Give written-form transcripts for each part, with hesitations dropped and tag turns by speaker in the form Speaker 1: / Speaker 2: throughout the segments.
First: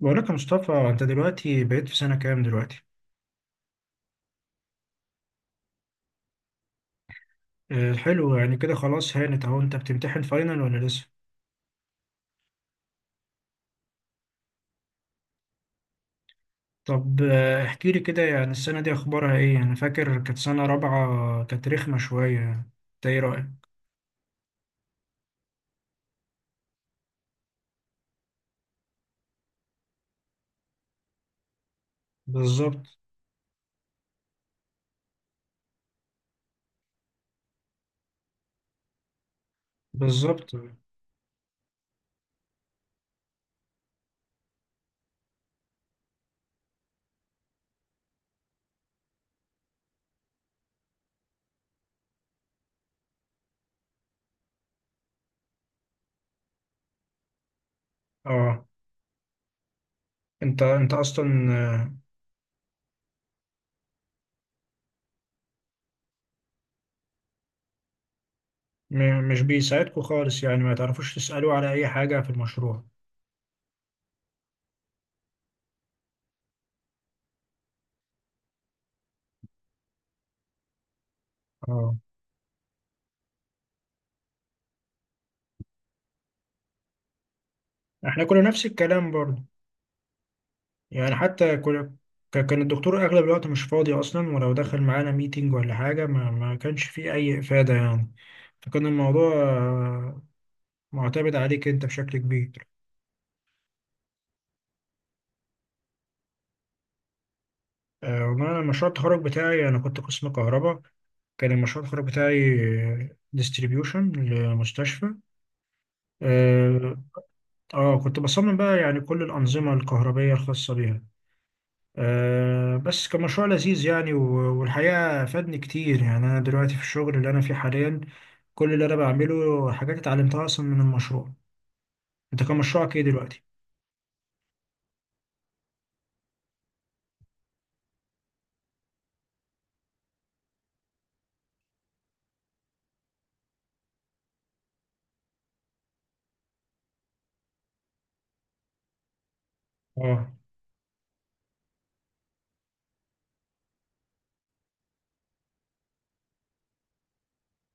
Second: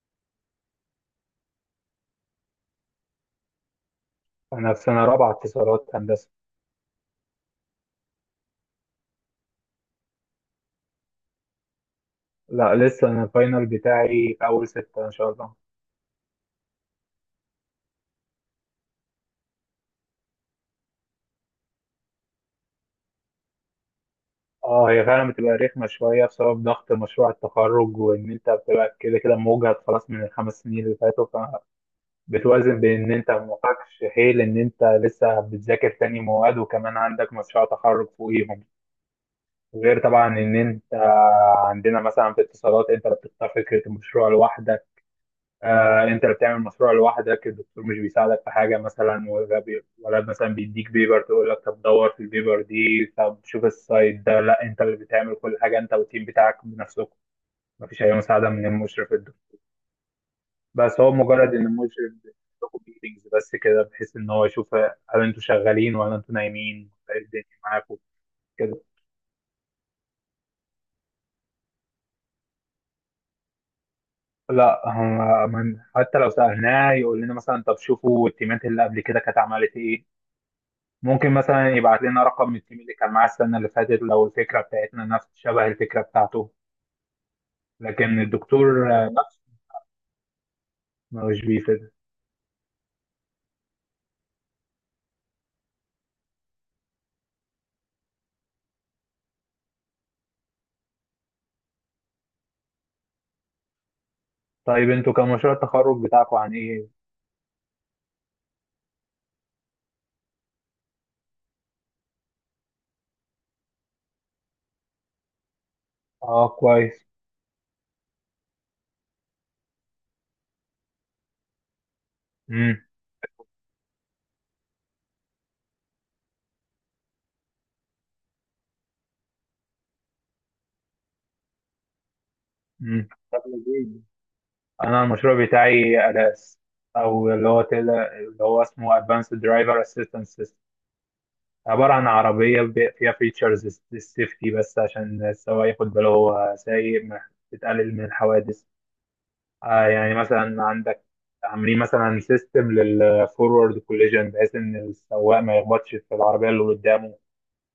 Speaker 1: بقولك يا مصطفى انت دلوقتي بقيت في سنة كام دلوقتي؟
Speaker 2: أنا في سنة رابعة اتصالات هندسة.
Speaker 1: حلو يعني كده خلاص هانت اهو انت بتمتحن فاينل ولا لسه؟
Speaker 2: لا لسه أنا الفاينل بتاعي في أول 6 إن شاء الله.
Speaker 1: طب، احكيلي كده يعني السنة دي اخبارها ايه؟ يعني انا فاكر كانت سنة رابعة كانت رخمة شوية يعني. انت ايه رأيك؟
Speaker 2: أه هي فعلا بتبقى رخمة شوية بسبب ضغط مشروع التخرج وإن أنت بتبقى كده كده موجهد خلاص من ال5 سنين اللي فاتوا. فبتوازن
Speaker 1: بالظبط.
Speaker 2: بين إن أنت معكش حيل إن أنت لسه بتذاكر تاني مواد وكمان عندك مشروع تخرج فوقيهم. غير طبعا
Speaker 1: بالظبط.
Speaker 2: إن أنت عندنا مثلا في اتصالات أنت اللي بتختار فكرة المشروع لوحدك. آه انت اللي بتعمل مشروع لوحدك الدكتور مش بيساعدك في حاجه مثلا ولا مثلا بيديك بيبر تقول لك طب دور في البيبر دي طب شوف السايت ده، لا انت اللي بتعمل كل حاجه انت والتيم بتاعك بنفسكم. مفيش اي مساعده
Speaker 1: اه.
Speaker 2: من المشرف الدكتور.
Speaker 1: انت
Speaker 2: بس هو مجرد
Speaker 1: اصلا،
Speaker 2: ان المشرف بيديكوا ميتنجز بس كده بحيث ان هو يشوف هل انتوا شغالين ولا انتوا نايمين ولا ايه الدنيا معاكم كده.
Speaker 1: مش بيساعدكوا خالص يعني ما تعرفوش تسألوا على اي حاجة في المشروع.
Speaker 2: لا هم من حتى لو سالناه يقول لنا مثلا طب شوفوا التيمات اللي قبل كده كانت عملت ايه، ممكن مثلا
Speaker 1: اه.
Speaker 2: يبعت لنا رقم من التيم اللي كان معاه السنة اللي فاتت لو الفكرة بتاعتنا نفس شبه الفكرة بتاعته. لكن
Speaker 1: احنا كنا نفس
Speaker 2: الدكتور
Speaker 1: الكلام برضه.
Speaker 2: نفسه
Speaker 1: يعني
Speaker 2: مش
Speaker 1: حتى
Speaker 2: بيفيد.
Speaker 1: كان الدكتور أغلب الوقت مش فاضي أصلا، ولو دخل معانا ميتينج ولا حاجة ما كانش فيه أي إفادة يعني. فكان الموضوع معتمد عليك أنت بشكل كبير.
Speaker 2: طيب انتوا كان مشروع التخرج بتاعكم عن ايه؟
Speaker 1: والله أنا مشروع التخرج بتاعي أنا كنت قسم كهرباء. كان مشروع التخرج بتاعي ديستريبيوشن لمستشفى.
Speaker 2: اه
Speaker 1: اه.
Speaker 2: كويس.
Speaker 1: كنت بصمم بقى يعني كل الأنظمة الكهربية الخاصة بيها.
Speaker 2: امم
Speaker 1: بس كان مشروع لذيذ يعني، والحقيقة فادني كتير يعني، أنا دلوقتي في الشغل اللي أنا فيه حاليا كل اللي أنا بعمله حاجات اتعلمتها أصلا من المشروع. أنت كان مشروعك إيه
Speaker 2: امم
Speaker 1: دلوقتي؟
Speaker 2: طب لذيذ. انا المشروع بتاعي ألاس، او اللي هو كده اللي هو اسمه Advanced Driver Assistance System. عبارة عن عربية فيها فيتشرز للسيفتي بس عشان السواق ياخد باله هو سايق، تقلل من الحوادث. آه يعني
Speaker 1: اه.
Speaker 2: مثلا عندك عاملين مثلا سيستم للفورورد كوليجن بحيث ان السواق ما يخبطش في العربيه اللي قدامه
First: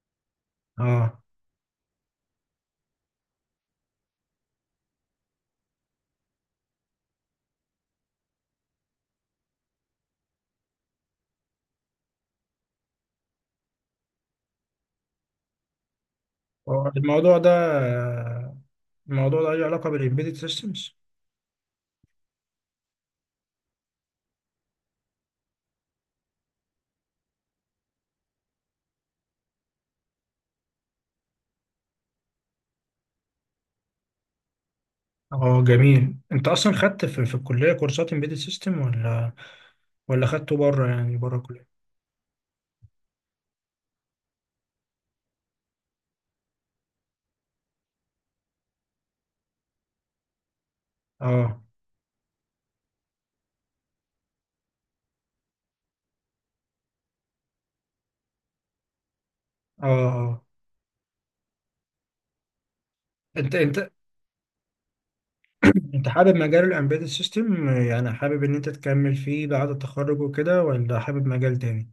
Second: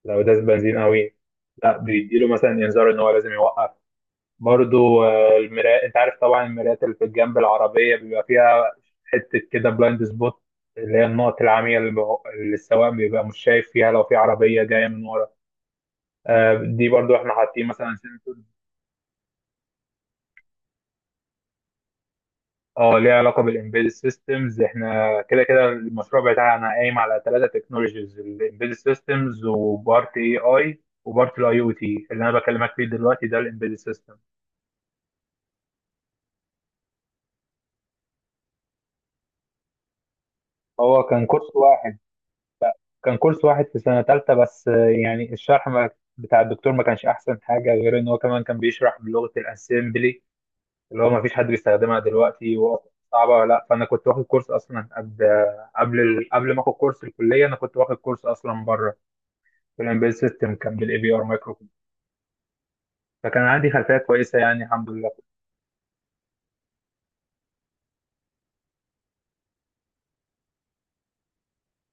Speaker 2: لو داس بنزين قوي،
Speaker 1: اه.
Speaker 2: لا بيديله مثلا انذار ان هو لازم يوقف. برضو المرايات انت عارف طبعا المرايات اللي في جنب العربيه بيبقى فيها حته كده بلايند سبوت، اللي هي النقط العمياء اللي السواق بيبقى مش شايف فيها لو في عربيه جايه من ورا.
Speaker 1: هو
Speaker 2: دي برضو احنا
Speaker 1: الموضوع ده
Speaker 2: حاطين مثلا.
Speaker 1: آه، الموضوع ده له علاقة بالإمبيدد سيستمز.
Speaker 2: اه ليها علاقه بالامبيد سيستمز، احنا كده كده المشروع بتاعنا قايم على 3 تكنولوجيز، الامبيد سيستمز وبارت اي اي وبارت الاي او تي، اللي انا بكلمك فيه دلوقتي ده الامبيد سيستم.
Speaker 1: اه، جميل. أنت أصلا خدت في الكلية كورسات إمبيدد سيستم، ولا خدته بره
Speaker 2: هو
Speaker 1: يعني
Speaker 2: كان
Speaker 1: بره
Speaker 2: كورس
Speaker 1: الكلية؟
Speaker 2: واحد، كان كورس واحد في سنه ثالثه بس، يعني الشرح ما بتاع الدكتور ما كانش احسن حاجه، غير ان هو كمان كان بيشرح بلغه الاسمبلي اللي هو ما فيش حد
Speaker 1: اه.
Speaker 2: بيستخدمها دلوقتي وصعبه ولا لا. فانا كنت واخد كورس اصلا قبل قبل ما اخد كورس الكليه، انا كنت واخد كورس اصلا بره
Speaker 1: اه.
Speaker 2: بالامبيد
Speaker 1: اه.
Speaker 2: سيستم، كان بالاي بي ار مايكرو. فكان
Speaker 1: أنت
Speaker 2: عندي
Speaker 1: أنت
Speaker 2: خلفيه كويسه يعني الحمد لله.
Speaker 1: انت حابب مجال الامبيدد سيستم، يعني حابب ان انت تكمل فيه بعد التخرج وكده، ولا حابب مجال تاني؟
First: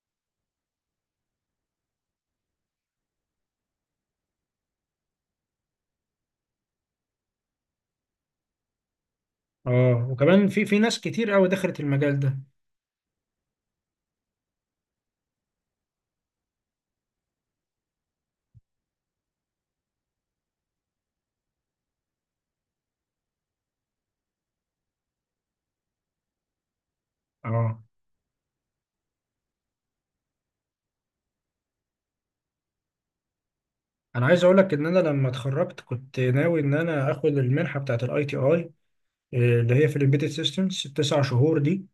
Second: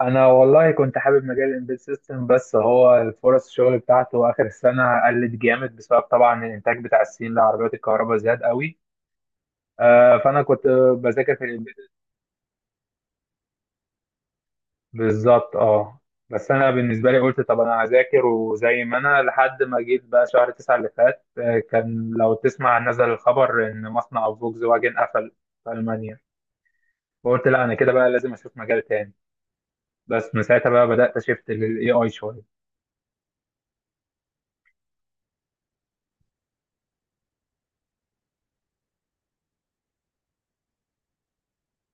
Speaker 2: انا والله كنت حابب مجال الامبيد سيستم، بس هو الفرص الشغل بتاعته اخر السنه قلت جامد بسبب طبعا الانتاج بتاع الصين لعربيات الكهرباء زاد قوي.
Speaker 1: اه،
Speaker 2: آه فانا
Speaker 1: وكمان في
Speaker 2: كنت
Speaker 1: في ناس كتير
Speaker 2: بذاكر في
Speaker 1: قوي
Speaker 2: الامبيد.
Speaker 1: دخلت المجال ده.
Speaker 2: بالظبط اه. بس انا بالنسبه لي قلت طب انا هذاكر، وزي ما انا لحد ما جيت بقى شهر 9 اللي فات، كان لو تسمع نزل الخبر ان مصنع فولكس واجن قفل في المانيا. فقلت لا انا
Speaker 1: اه.
Speaker 2: كده بقى لازم اشوف مجال تاني. بس من ساعتها بقى بدأت اشفت للاي اي شوية.
Speaker 1: انا عايز اقول لك ان انا لما اتخرجت كنت ناوي ان انا اخد المنحه بتاعت الاي تي اي اللي هي في الامبيدد سيستمز التسع شهور دي.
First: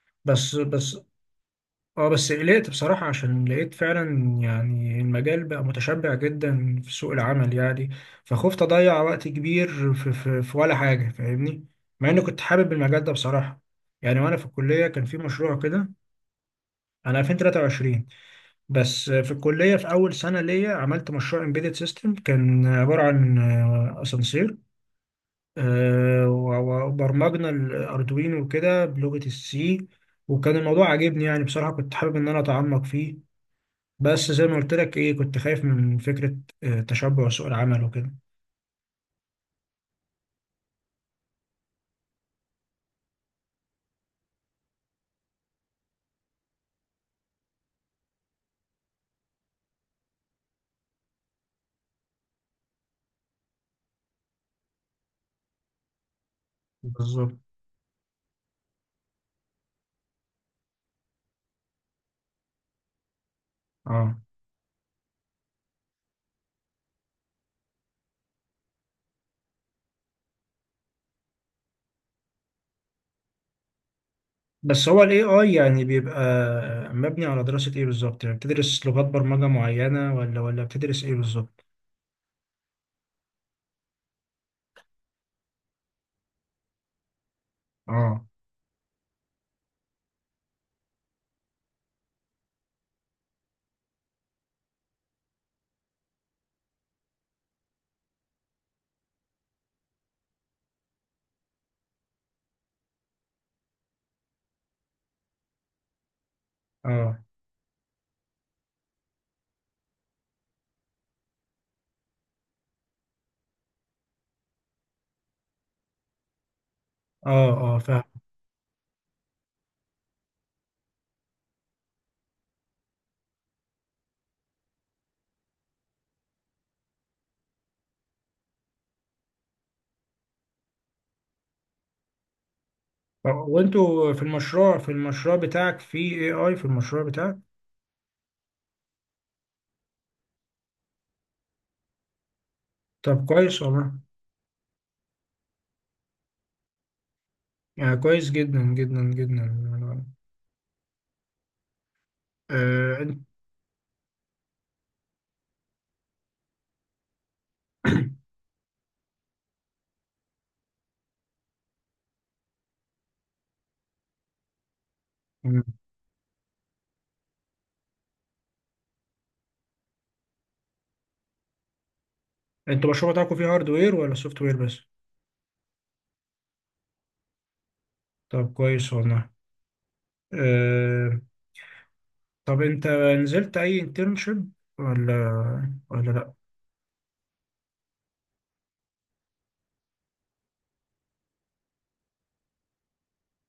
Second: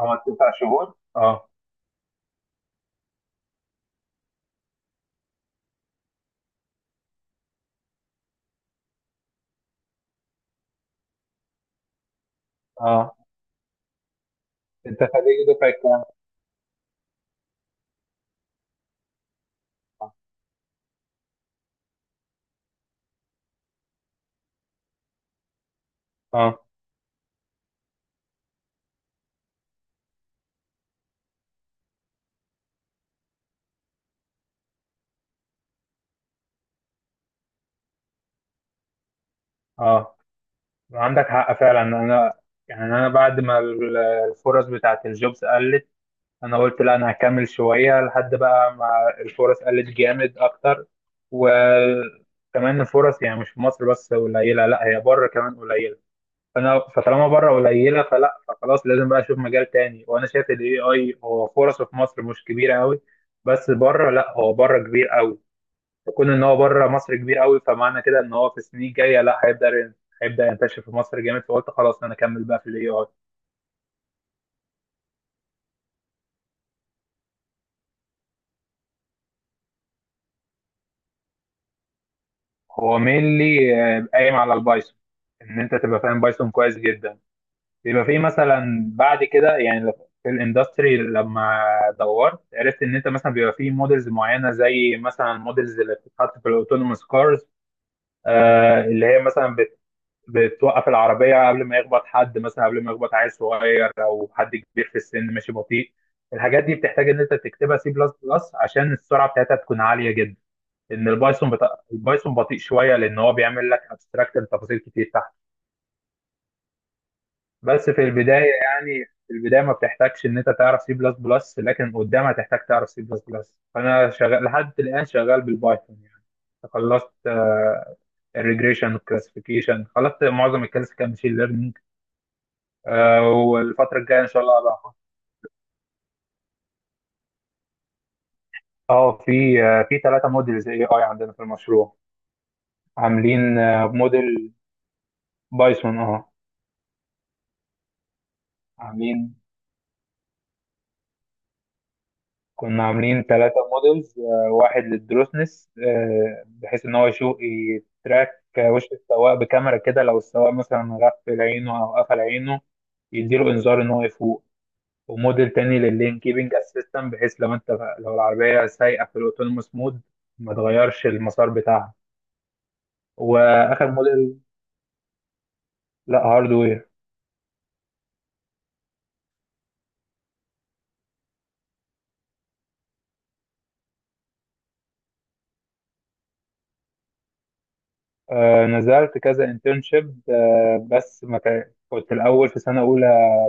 Speaker 2: عملت تسع
Speaker 1: بس
Speaker 2: شهور
Speaker 1: بس
Speaker 2: اه.
Speaker 1: اه بس قلقت بصراحة عشان لقيت فعلا يعني المجال بقى متشبع جدا في سوق العمل يعني. فخفت أضيع وقت كبير في ولا حاجة، فاهمني؟ مع إني كنت حابب المجال ده
Speaker 2: اه
Speaker 1: بصراحة، يعني وأنا في الكلية
Speaker 2: انت
Speaker 1: كان في
Speaker 2: خريج
Speaker 1: مشروع
Speaker 2: دفعة
Speaker 1: كده.
Speaker 2: كام؟
Speaker 1: أنا 2023. بس في الكلية في أول سنة ليا عملت مشروع امبيدد سيستم كان عبارة عن أسانسير،
Speaker 2: اه
Speaker 1: وبرمجنا الأردوينو وكده بلغة السي. وكان الموضوع عاجبني يعني بصراحة كنت حابب إن أنا أتعمق فيه. بس زي ما قلت لك ايه كنت خايف من فكرة تشبع سوق العمل وكده.
Speaker 2: اه عندك حق فعلا. انا يعني انا بعد ما الفرص بتاعت الجوبز قلت، انا قلت لا انا هكمل شوية لحد بقى ما الفرص قلت جامد اكتر. وكمان الفرص يعني مش في مصر بس قليلة، لا هي بره كمان قليلة. فانا فطالما
Speaker 1: بالظبط.
Speaker 2: بره قليله فلا فخلاص لازم بقى اشوف مجال تاني، وانا شايف الاي اي هو فرصه في مصر مش كبيره قوي، بس بره
Speaker 1: اه.
Speaker 2: لا هو بره كبير قوي. فكون ان هو بره مصر كبير قوي فمعنى كده ان هو في السنين الجايه لا هيبدا هيبدا ينتشر في مصر جامد، فقلت خلاص انا اكمل بقى في الاي اي.
Speaker 1: بس هو الاي اي يعني بيبقى مبني على دراسة ايه بالظبط؟ يعني بتدرس لغات برمجة معينة، ولا بتدرس ايه بالظبط؟
Speaker 2: هو مينلي قايم على البايثون، ان انت تبقى فاهم بايثون كويس جدا، يبقى في
Speaker 1: اه.
Speaker 2: مثلا بعد كده يعني لو في الاندستري لما دورت عرفت ان انت مثلا بيبقى في موديلز معينه زي مثلا الموديلز اللي بتتحط في الاوتونوموس كارز. آه اللي هي مثلا بت بتوقف العربيه قبل ما يخبط حد مثلا، قبل ما يخبط عيل صغير او حد كبير في السن ماشي بطيء. الحاجات دي بتحتاج
Speaker 1: اه.
Speaker 2: ان انت تكتبها سي بلس بلس عشان السرعه بتاعتها تكون عاليه جدا. البايثون بطيء شويه لان هو بيعمل لك ابستراكت لتفاصيل كتير تحت.
Speaker 1: اه. اه،
Speaker 2: بس في
Speaker 1: فاهم.
Speaker 2: البدايه، يعني في البدايه ما بتحتاجش ان انت تعرف سي بلس بلس، لكن قدام هتحتاج تعرف سي بلس بلس. فانا شغال لحد الان شغال بالبايثون يعني. خلصت الريجريشن والكلاسيفيكيشن، خلصت معظم الكلاسيك ماشين ليرنينج.
Speaker 1: طب
Speaker 2: والفتره
Speaker 1: وانتوا
Speaker 2: الجايه
Speaker 1: في
Speaker 2: ان شاء الله
Speaker 1: المشروع
Speaker 2: بقى
Speaker 1: في
Speaker 2: أخد-
Speaker 1: المشروع بتاعك في اي اي، في المشروع بتاعك.
Speaker 2: اه في في 3 موديلز اي اي عندنا في المشروع،
Speaker 1: طب
Speaker 2: عاملين
Speaker 1: كويس والله،
Speaker 2: موديل بايثون اه model Python،
Speaker 1: يعني كويس جدا جدا
Speaker 2: عاملين،
Speaker 1: جدا.
Speaker 2: كنا
Speaker 1: آه،
Speaker 2: عاملين
Speaker 1: انت-
Speaker 2: 3 مودلز. واحد للدروسنس بحيث ان هو يشوف يتراك وش السواق بكاميرا كده، لو السواق مثلا غفل عينه او قفل عينه يديله انذار ان هو يفوق. وموديل
Speaker 1: مم.
Speaker 2: تاني لللين كيبنج اسيستنت بحيث لو انت، لو العربية سايقة في الاوتونوموس مود ما تغيرش المسار بتاعها.
Speaker 1: انتوا المشروع بتاعكم فيه
Speaker 2: واخر
Speaker 1: هاردوير ولا
Speaker 2: موديل،
Speaker 1: سوفت وير بس؟
Speaker 2: لا هاردوير.
Speaker 1: طب كويس والله. آه، طب انت نزلت اي انترنشيب، ولا ولا لا؟
Speaker 2: نزلت كذا انترنشيب، بس ما كان- كنت الاول في سنة اولى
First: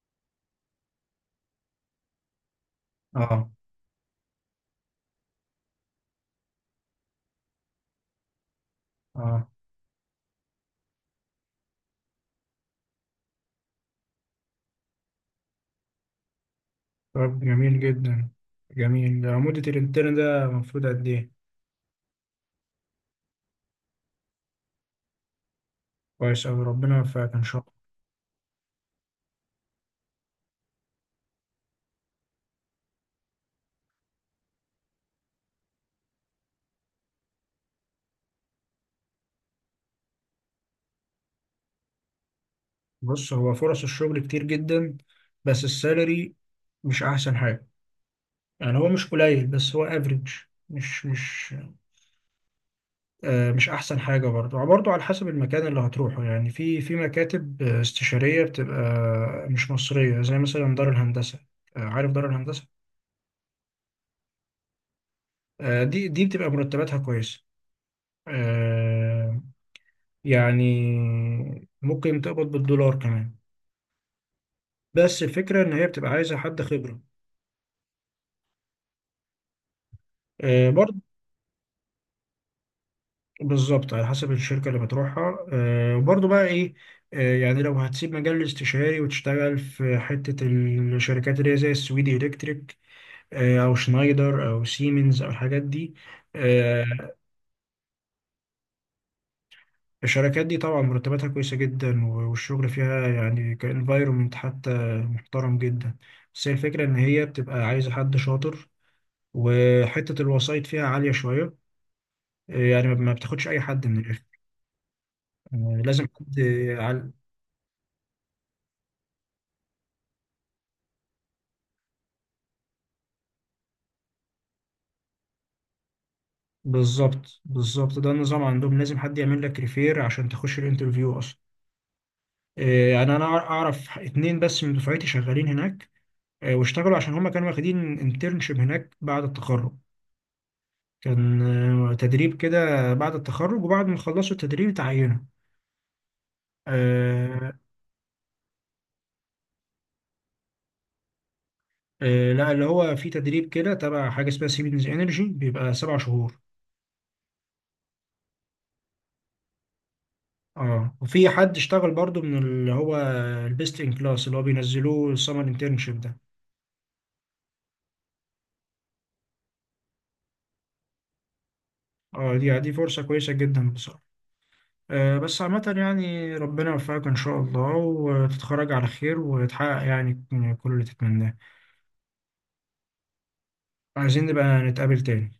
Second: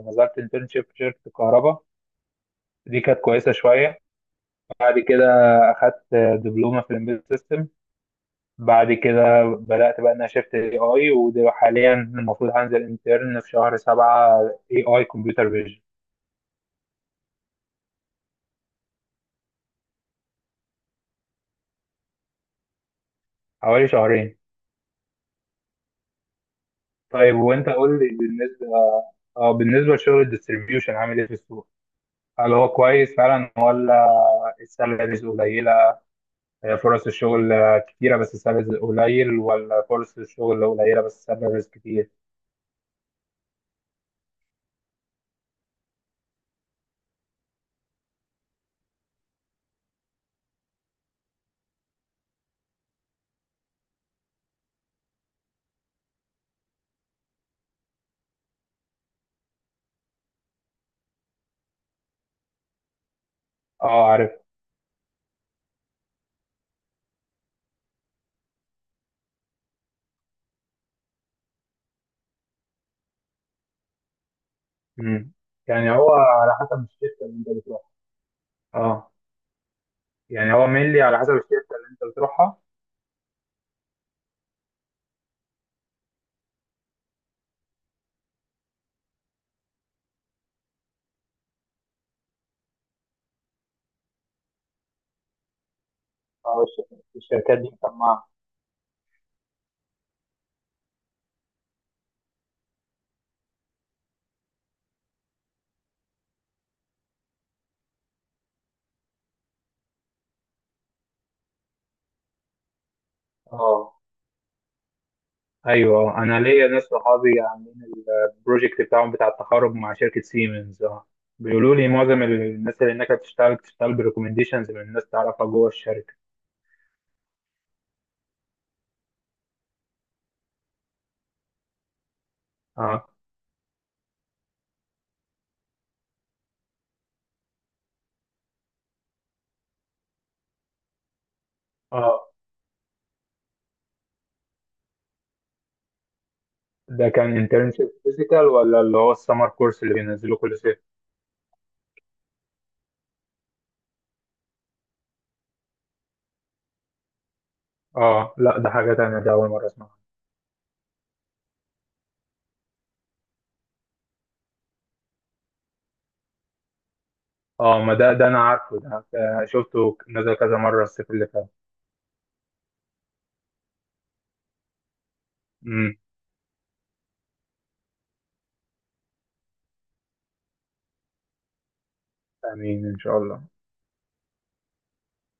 Speaker 2: نزلت انترنشيب في شركة الكهرباء، دي كانت
Speaker 1: اه.
Speaker 2: كويسة شوية. بعد كده اخدت دبلومه في الامبيد سيستم. بعد كده
Speaker 1: اه.
Speaker 2: بدات بقى ان انا شفت اي اي، وحاليا المفروض هنزل انترن في شهر 7 اي اي كمبيوتر فيجن.
Speaker 1: طب جميل جدا. جميل، مدة الانترن ده المفروض قد ايه؟
Speaker 2: حوالي شهرين.
Speaker 1: كويس اوي، ربنا يوفقك
Speaker 2: طيب
Speaker 1: ان شاء
Speaker 2: وانت
Speaker 1: الله.
Speaker 2: قول لي بالنسبه، اه بالنسبه لشغل الديستريبيوشن عامل ايه في السوق، هل هو كويس فعلا ولا السالاريز قليله؟ فرص الشغل كتيره بس السالاريز قليل، ولا فرص الشغل قليله بس السالاريز كتير؟
Speaker 1: بص، هو فرص الشغل كتير جدا بس السالري مش احسن حاجة. يعني هو مش قليل بس هو افريج. مش مش مش احسن حاجة برضه. برضه على حسب المكان اللي هتروحه، يعني في مكاتب استشارية بتبقى مش مصرية زي مثلا دار الهندسة. عارف دار الهندسة؟
Speaker 2: اه عارف.
Speaker 1: دي بتبقى مرتباتها كويسة. آه، يعني ممكن تقبض بالدولار كمان. بس
Speaker 2: مم.
Speaker 1: الفكرة إن هي
Speaker 2: يعني
Speaker 1: بتبقى
Speaker 2: هو
Speaker 1: عايزة
Speaker 2: على
Speaker 1: حد
Speaker 2: حسب
Speaker 1: خبرة.
Speaker 2: الشركه اللي انت بتروحها. اه. يعني هو
Speaker 1: برضه
Speaker 2: مينلي على حسب الشركة اللي انت بتروحها.
Speaker 1: بالظبط على حسب الشركة اللي بتروحها. وبرضه بقى إيه، يعني لو هتسيب مجال الاستشاري وتشتغل في حتة الشركات اللي هي زي السويدي إلكتريك، أو شنايدر أو سيمنز أو الحاجات دي.
Speaker 2: اه
Speaker 1: آه،
Speaker 2: الشركات دي مسمعة.
Speaker 1: الشركات دي طبعا مرتباتها كويسة جدا، والشغل فيها يعني كانفايرومنت حتى محترم جدا. بس هي الفكرة إن هي بتبقى عايزة حد شاطر، وحتة الوسائط فيها عالية شوية، يعني ما ما بتاخدش أي حد من
Speaker 2: اه
Speaker 1: الآخر. لازم
Speaker 2: ايوه،
Speaker 1: حد
Speaker 2: انا ليا ناس
Speaker 1: عال...
Speaker 2: صحابي عاملين البروجكت بتاعهم بتاع التخرج مع شركة سيمنز اه. بيقولوا لي معظم الناس اللي هناك بتشتغل بتشتغل بريكومنديشنز من الناس تعرفها جوه الشركة.
Speaker 1: بالظبط. بالظبط، ده النظام عندهم لازم حد يعمل لك ريفير عشان تخش الانترفيو أصلا.
Speaker 2: اه.
Speaker 1: يعني أنا أعرف 2 بس من دفعتي شغالين هناك. واشتغلوا عشان هما كانوا واخدين انترنشيب هناك بعد التخرج. كان
Speaker 2: اه
Speaker 1: تدريب كده بعد التخرج، وبعد ما خلصوا التدريب اتعينوا.
Speaker 2: ده كان
Speaker 1: آه.
Speaker 2: انترنشيب فيزيكال، ولا اللي هو السمر كورس اللي بينزلوه كل صيف؟
Speaker 1: لا، اللي هو في تدريب كده تبع حاجة اسمها سيمنز انرجي بيبقى 7 شهور.
Speaker 2: اه لا ده حاجة تانية، ده أول مرة أسمعها.
Speaker 1: اه، وفي حد اشتغل برضو من اللي هو البيست ان كلاس اللي هو بينزلوه السمر انترنشيب ده.
Speaker 2: اه ما ده ده أنا عارفه ده، شفته نزل كذا مرة الصيف اللي فات.
Speaker 1: اه، دي فرصة كويسة جدا بصراحة. بس عامة
Speaker 2: امم
Speaker 1: يعني ربنا يوفقك إن شاء الله وتتخرج على خير وتحقق يعني كل اللي تتمناه.
Speaker 2: آمين إن شاء الله.
Speaker 1: عايزين نبقى نتقابل تاني.